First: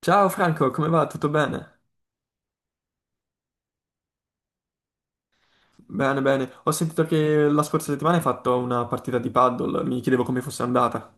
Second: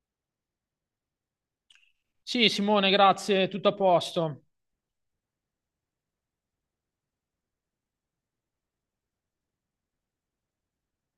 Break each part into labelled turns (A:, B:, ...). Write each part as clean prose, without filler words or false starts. A: Ciao Franco, come va? Tutto bene?
B: Sì, Simone, grazie, tutto a posto.
A: Bene, bene. Ho sentito che la scorsa settimana hai fatto una partita di paddle, mi chiedevo come fosse andata.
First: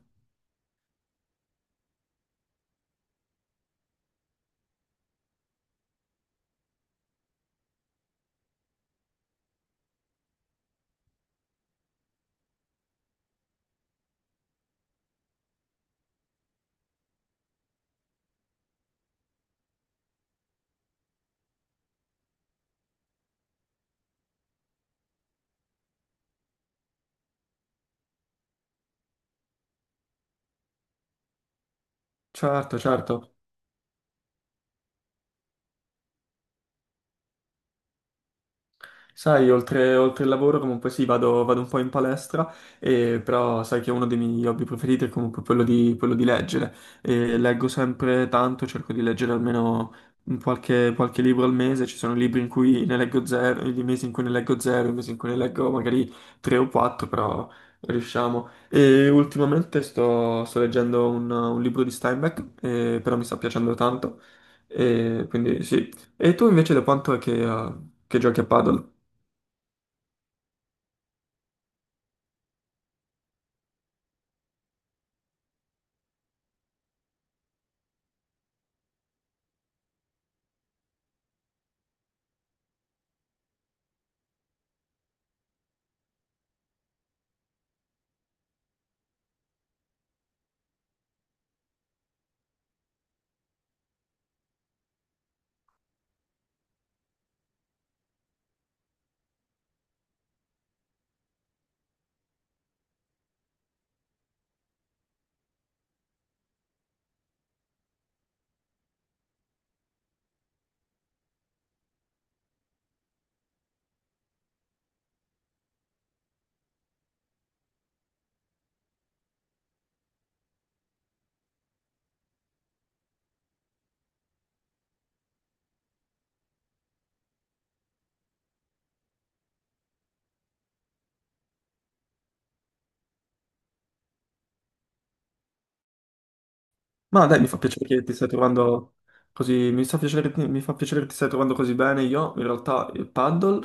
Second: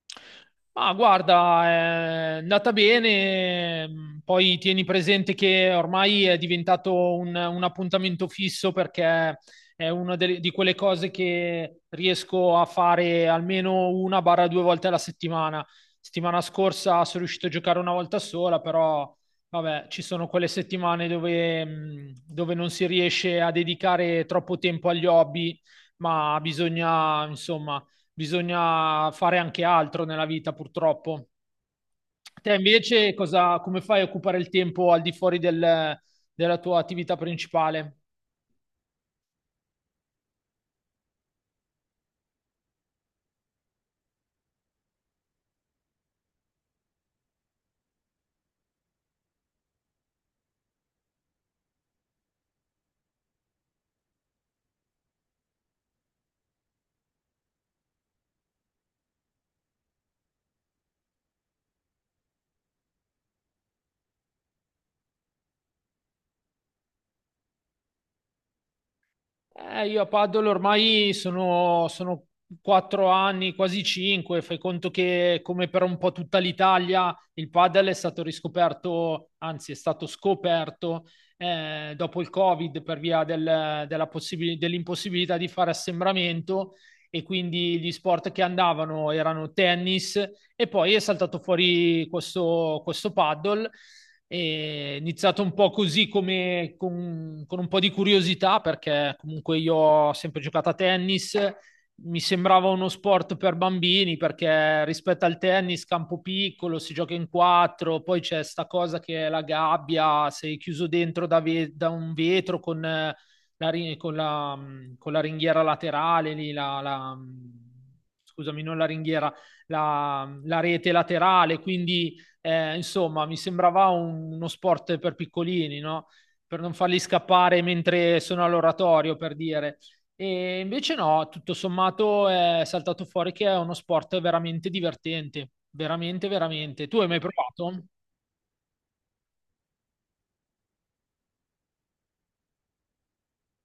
B: Ma guarda, è andata bene, poi tieni presente che ormai è diventato un appuntamento fisso perché è una di quelle cose che riesco a fare almeno una barra due volte alla settimana. Settimana scorsa sono riuscito a giocare una volta sola, però vabbè, ci sono quelle settimane dove non si riesce a dedicare troppo tempo agli hobby, ma bisogna, insomma bisogna fare anche altro nella vita, purtroppo. Te
A: Certo,
B: invece
A: certo.
B: cosa, come fai a occupare il tempo al di fuori della tua attività principale?
A: Sai, oltre il lavoro comunque sì, vado un po' in palestra, e, però sai che uno dei miei hobby preferiti è comunque quello di leggere. E leggo sempre tanto, cerco di leggere almeno un qualche libro al mese, ci sono libri in cui ne leggo zero, i mesi in cui ne leggo zero, i mesi in cui ne leggo magari tre o quattro, però riusciamo. E ultimamente sto leggendo un libro di Steinbeck, però mi sta piacendo tanto, e quindi sì. E tu invece da quanto è che giochi a paddle?
B: Io a Paddle ormai sono 4 anni, quasi 5. Fai conto che, come per un po' tutta l'Italia, il paddle è stato riscoperto, anzi, è stato scoperto dopo il Covid per via della dell'impossibilità di fare assembramento. E quindi gli sport che andavano erano tennis, e poi è saltato fuori questo paddle. È iniziato un po' così come con un po' di curiosità perché comunque io ho sempre giocato a tennis, mi sembrava uno sport per bambini perché rispetto al tennis campo piccolo, si gioca in quattro, poi c'è sta cosa che è la gabbia, sei chiuso dentro da un vetro con con con la ringhiera laterale, scusami, non la ringhiera, la rete laterale, quindi insomma, mi sembrava un- uno sport per piccolini, no? Per non farli scappare mentre sono all'oratorio, per dire. E invece no, tutto sommato è saltato fuori che è uno sport veramente divertente, veramente, veramente. Tu hai mai
A: Ma dai, mi fa
B: provato?
A: piacere che ti stai trovando così, mi fa piacere che ti stai trovando così bene. Io in realtà il paddle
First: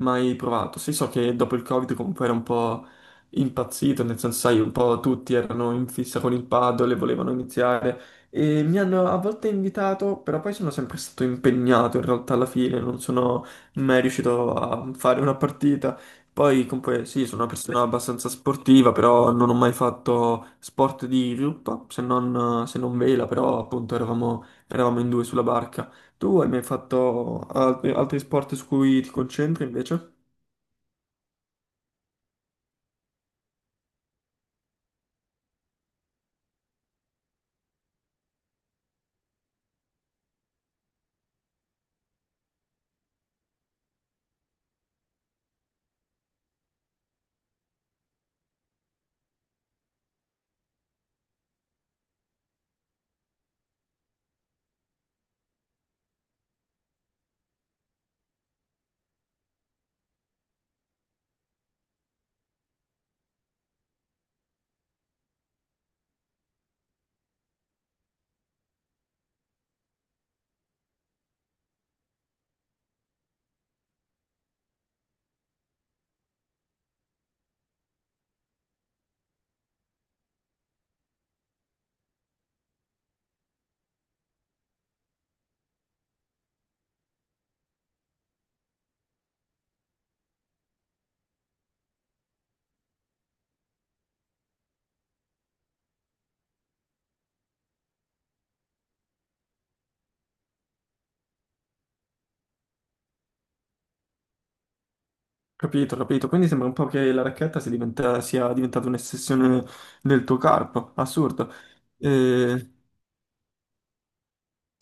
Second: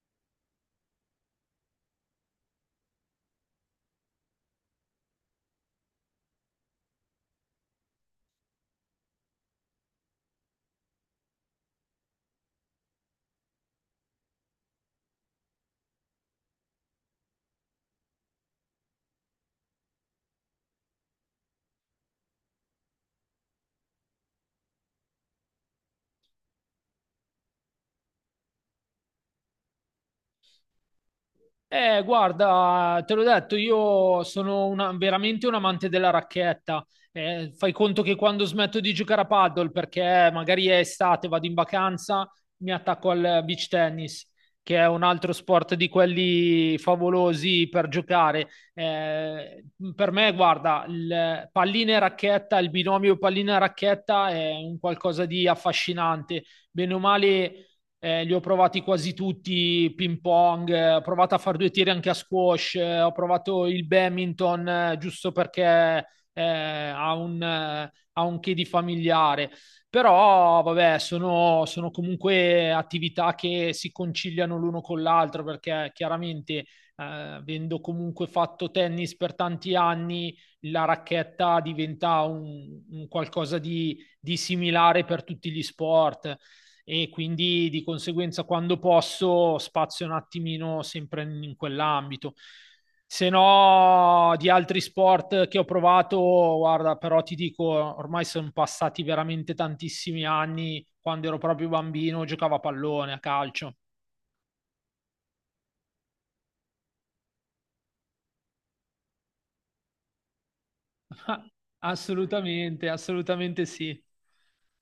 A: mai provato? Sì, so che dopo il Covid comunque era un po' impazzito, nel senso, sai, un po' tutti erano in fissa con il paddle e volevano iniziare e mi hanno a volte invitato, però poi sono sempre stato impegnato in realtà alla fine, non sono mai riuscito a fare una partita. Poi comunque sì, sono una persona abbastanza sportiva, però non ho mai fatto sport di gruppo, se non vela, però appunto eravamo in due sulla barca. Tu hai mai fatto altri, altri sport su cui ti concentri invece?
B: Guarda, te l'ho detto, io sono una- veramente un amante della racchetta. Fai conto che quando smetto di giocare a paddle, perché magari è estate, vado in vacanza, mi attacco al beach tennis, che è un altro sport di quelli favolosi per giocare. Eh, per me, guarda, il pallina e racchetta, il binomio pallina e racchetta è un qualcosa di affascinante. Bene o male li ho provati quasi tutti, ping pong, ho provato a fare due tiri anche a squash, ho provato il badminton giusto perché ha un che di familiare. Però, vabbè, sono comunque attività che si conciliano l'uno con l'altro perché chiaramente, avendo comunque fatto tennis per tanti anni, la racchetta diventa un qualcosa di similare per tutti gli sport e quindi di conseguenza quando posso spazio un attimino sempre in quell'ambito. Se no, di altri sport che ho provato, guarda, però ti dico, ormai sono passati veramente tantissimi anni. Quando ero proprio bambino, giocavo a pallone, a calcio.
A: Capito, capito. Quindi sembra un po' che la racchetta sia, sia diventata un'ossessione nel tuo corpo. Assurdo. Eh,
B: Assolutamente, assolutamente sì.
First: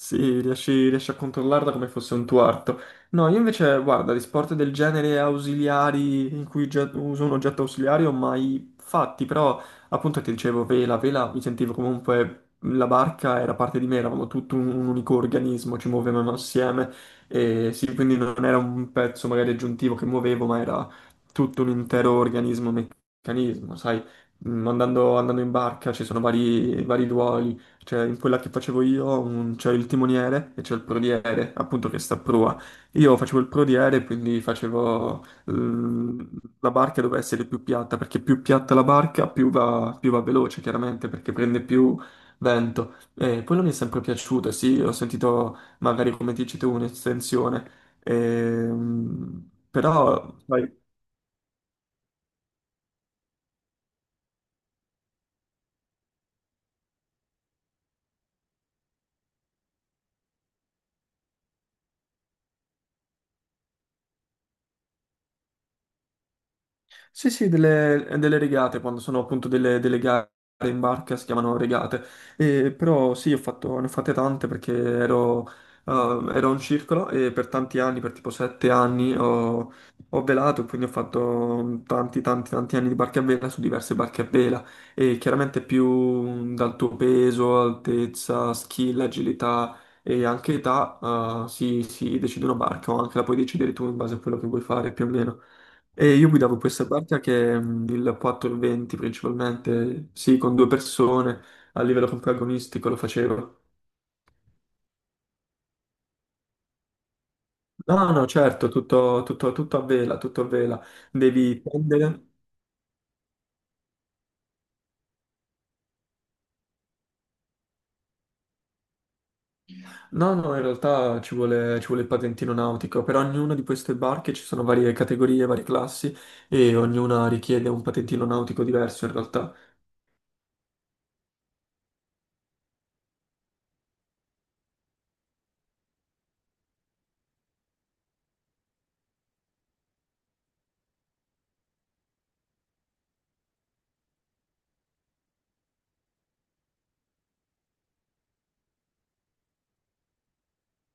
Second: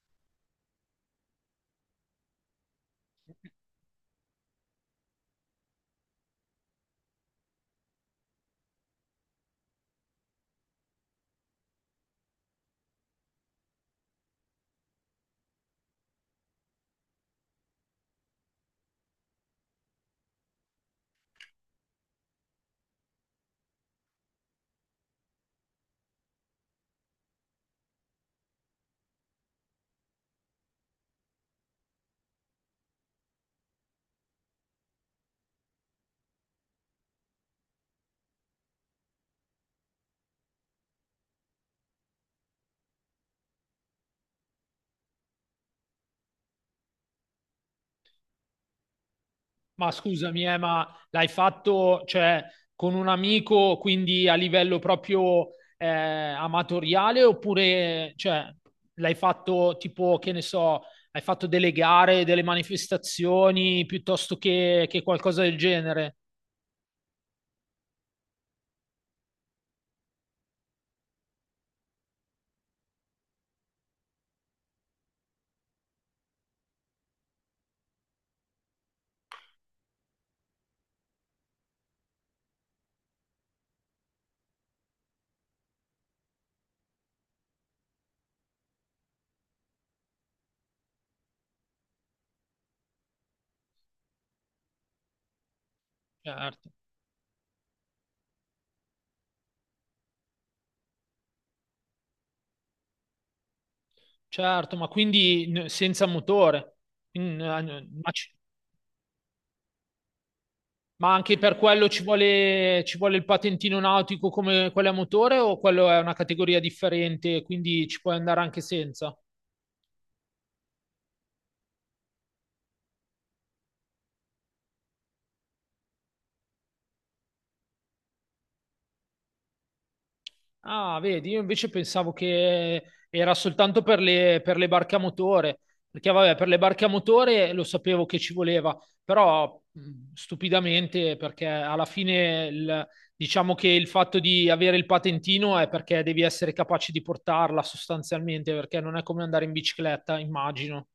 A: Sì, riesci a controllarla come fosse un tuo arto. No, io invece, guarda, di sport del genere ausiliari in cui uso un oggetto ausiliario mai fatti, però appunto ti dicevo vela, vela mi sentivo comunque la barca era parte di me, eravamo tutto un unico organismo, ci muovevamo assieme e sì, quindi non era un pezzo magari aggiuntivo che muovevo, ma era tutto un intero organismo, meccanismo, sai, mm, andando in barca ci sono vari ruoli cioè, in quella che facevo io c'è il timoniere e c'è il prodiere, appunto che sta a prua. Io facevo il prodiere, quindi facevo la barca doveva essere più piatta, perché più piatta la barca, più va veloce, chiaramente, perché prende più vento. E quello mi è sempre piaciuto, sì, ho sentito magari come dici tu un'estensione.
B: Ma
A: Però
B: scusami,
A: sai,
B: ma l'hai fatto, cioè, con un amico, quindi a livello proprio amatoriale, oppure, cioè, l'hai fatto tipo, che ne so, hai fatto delle gare, delle manifestazioni, piuttosto che qualcosa del genere?
A: sì, sì, delle, delle regate, quando sono appunto delle, delle gare in barca si chiamano regate. E, però sì, ho fatto, ne ho fatte tante perché ero, ero un circolo e per tanti anni, per tipo sette anni, ho, ho velato, quindi ho fatto tanti, tanti, tanti anni di barche a vela su diverse barche a vela. E chiaramente più dal tuo peso, altezza, skill, agilità e anche età, si, si decide una barca o anche la puoi decidere tu in base a quello che vuoi fare più o meno. E io guidavo
B: Certo,
A: questa parte che è mm, il 420 principalmente, sì, con due persone, a livello protagonistico lo facevo.
B: certo, ma quindi n- senza motore. Mm, eh, n- ma,
A: No, no,
B: ci-
A: certo, tutto a vela, tutto a vela.
B: ma anche per
A: Devi
B: quello
A: prendere...
B: ci vuole il patentino nautico come quello a motore o quello è una categoria differente, quindi ci puoi andare anche senza?
A: No, no, in realtà ci vuole il patentino nautico. Per ognuna di queste barche ci sono varie categorie, varie classi e ognuna richiede un patentino nautico diverso in realtà.
B: Ah, vedi, io invece pensavo che era soltanto per per le barche a motore, perché vabbè, per le barche a motore lo sapevo che ci voleva, però stupidamente, perché alla fine diciamo che il fatto di avere il patentino è perché devi essere capace di portarla sostanzialmente, perché non è come andare in bicicletta, immagino.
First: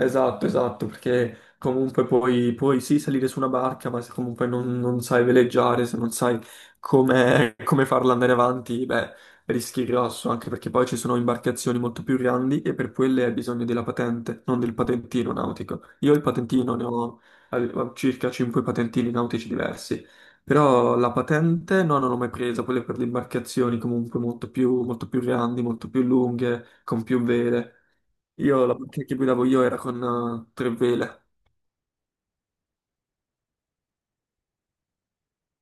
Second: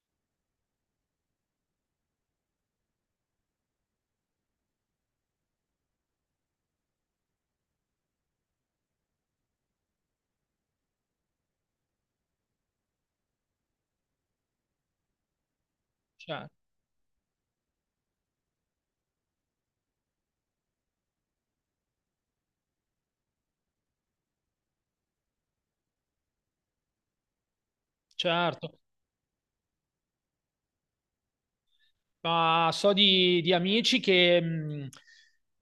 A: Esatto, esatto, perché comunque puoi, puoi sì salire su una barca, ma se comunque non, non sai veleggiare, se non sai come, come farla andare avanti, beh, rischi grosso, anche perché poi ci sono imbarcazioni molto più grandi e per quelle hai bisogno della patente, non del patentino nautico. Io il
B: Cioè,
A: patentino ne ho, avevo circa 5 patentini nautici diversi, però la patente no, non l'ho mai presa, quelle per le imbarcazioni comunque molto più grandi, molto più lunghe, con più vele. Io la
B: certo.
A: macchina che guidavo io era con tre vele.
B: Ma so di amici che mh,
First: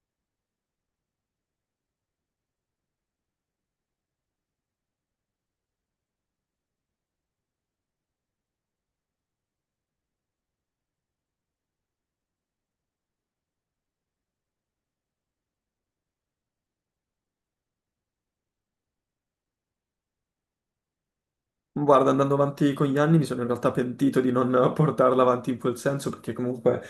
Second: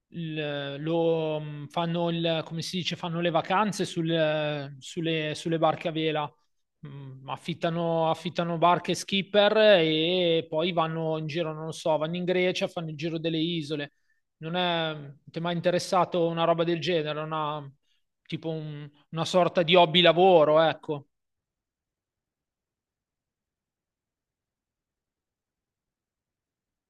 B: il- lo, mh, fanno il, come si dice, fanno le vacanze sulle barche a vela. Affittano barche skipper e poi vanno in giro, non lo so, vanno in Grecia, fanno il giro delle isole. Non è, ti è mai interessato una roba del genere? Una, tipo un- una sorta di hobby lavoro, ecco.
A: Guarda, andando avanti con gli anni mi sono in realtà pentito di non portarla avanti in quel senso, perché comunque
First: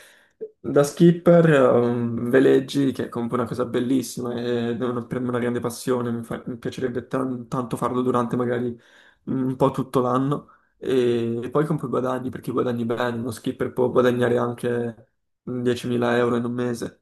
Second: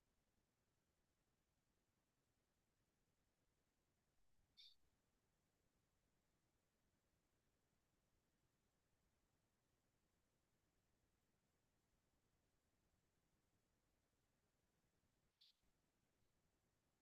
A: da skipper veleggi, che è comunque una cosa bellissima e è per me una grande passione, mi, mi piacerebbe tanto farlo durante magari un po' tutto l'anno e poi comunque guadagni, perché guadagni bene, uno skipper può guadagnare anche 10.000 euro in un mese.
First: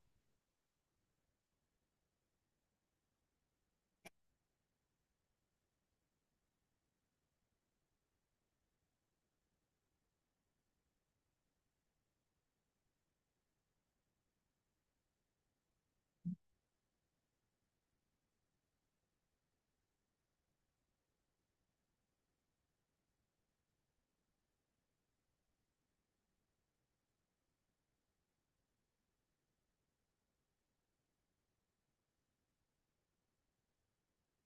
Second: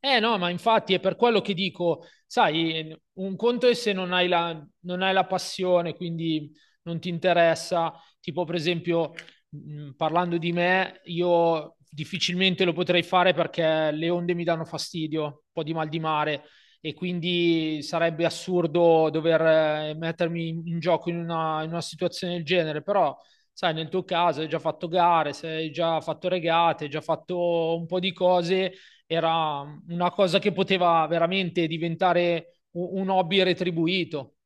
B: Eh no, ma infatti è per quello che dico, sai, un conto è se non hai non hai la passione, quindi non ti interessa, tipo per esempio, parlando di me, io difficilmente lo potrei fare perché le onde mi danno fastidio, un po' di mal di mare e quindi sarebbe assurdo dover mettermi in in gioco in una situazione del genere, però sai, nel tuo caso hai già fatto gare, sei già fatto regate, hai già fatto un po' di cose era una cosa che poteva veramente diventare u- un hobby retribuito.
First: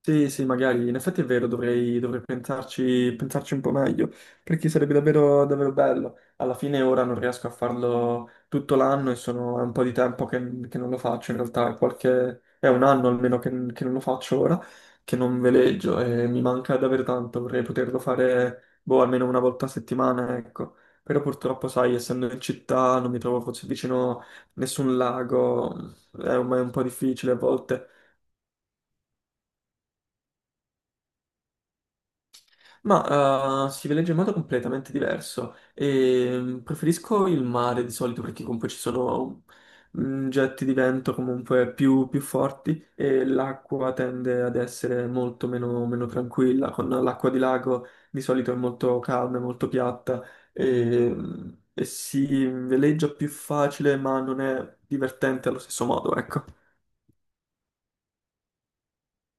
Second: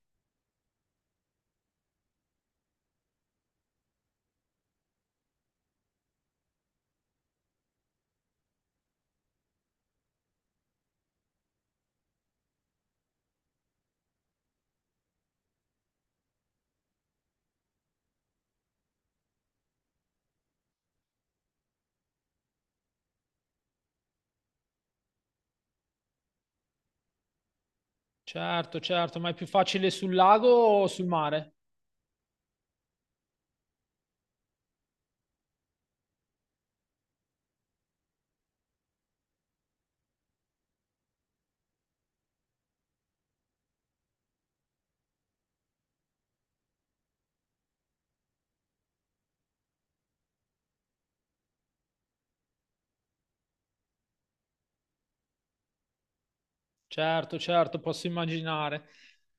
A: Sì, sì, magari, in effetti è vero, dovrei pensarci, pensarci un po' meglio, perché sarebbe davvero, davvero bello. Alla fine ora non riesco a farlo tutto l'anno e sono, è un po' di tempo che non lo faccio, in realtà è, qualche, è un anno almeno che non lo faccio ora, che non veleggio e mi manca davvero tanto, vorrei poterlo fare, boh, almeno una volta a settimana, ecco. Però purtroppo, sai, essendo in città non mi trovo forse vicino nessun lago, è un po' difficile a volte.
B: Certo, certo, ma è più facile sul lago o sul mare?
A: Ma si veleggia in modo completamente diverso. E, preferisco il mare di solito perché comunque ci sono mm, getti di vento comunque più, più forti e l'acqua tende ad essere molto meno, meno tranquilla. Con l'acqua di lago di solito è molto calma, è molto piatta e, mm, e si veleggia più facile ma non è divertente allo stesso modo, ecco.
B: Certo, certo, posso immaginare.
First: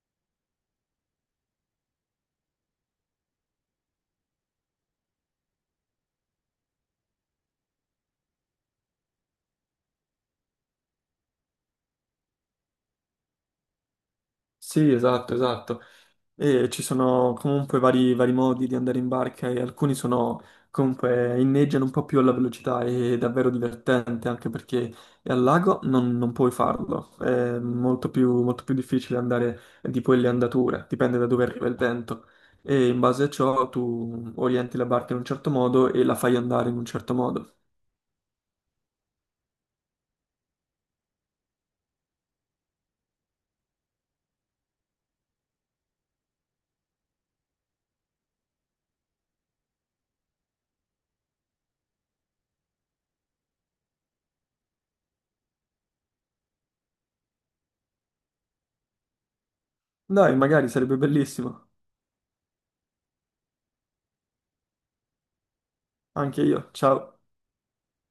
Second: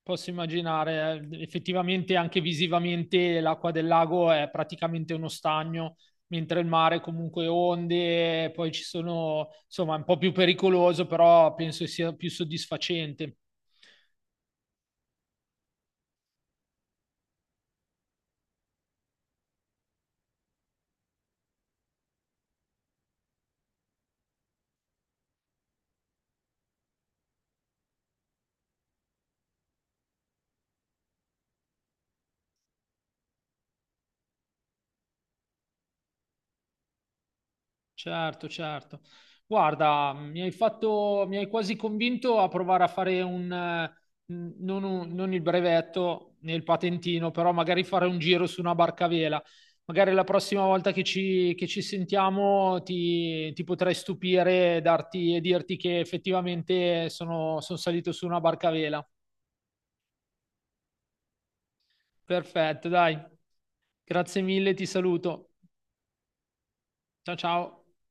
B: Posso immaginare, effettivamente anche visivamente l'acqua del lago è praticamente uno stagno, mentre il mare comunque onde, poi ci sono, insomma, è un po' più pericoloso, però penso sia più soddisfacente.
A: Sì, esatto, esatto. E ci sono comunque vari modi di andare in barca e alcuni sono comunque inneggiano un po' più alla velocità e è davvero divertente anche perché al lago non, non puoi farlo, è molto più difficile andare di quelle andature, dipende da dove arriva il vento e in base a ciò tu orienti la barca in un certo modo e la fai andare in un certo modo.
B: Certo, certo. Guarda, mi hai fatto, mi hai quasi convinto a provare a fare un, non, un- non il brevetto né il patentino, però magari fare un giro su una barca a vela. Magari la prossima volta che ci sentiamo ti potrei stupire e darti, e dirti che effettivamente sono salito su una barca a vela.
A: Dai, magari sarebbe bellissimo,
B: Perfetto, dai. Grazie mille, ti saluto.
A: anche io, ciao.
B: Ciao, ciao.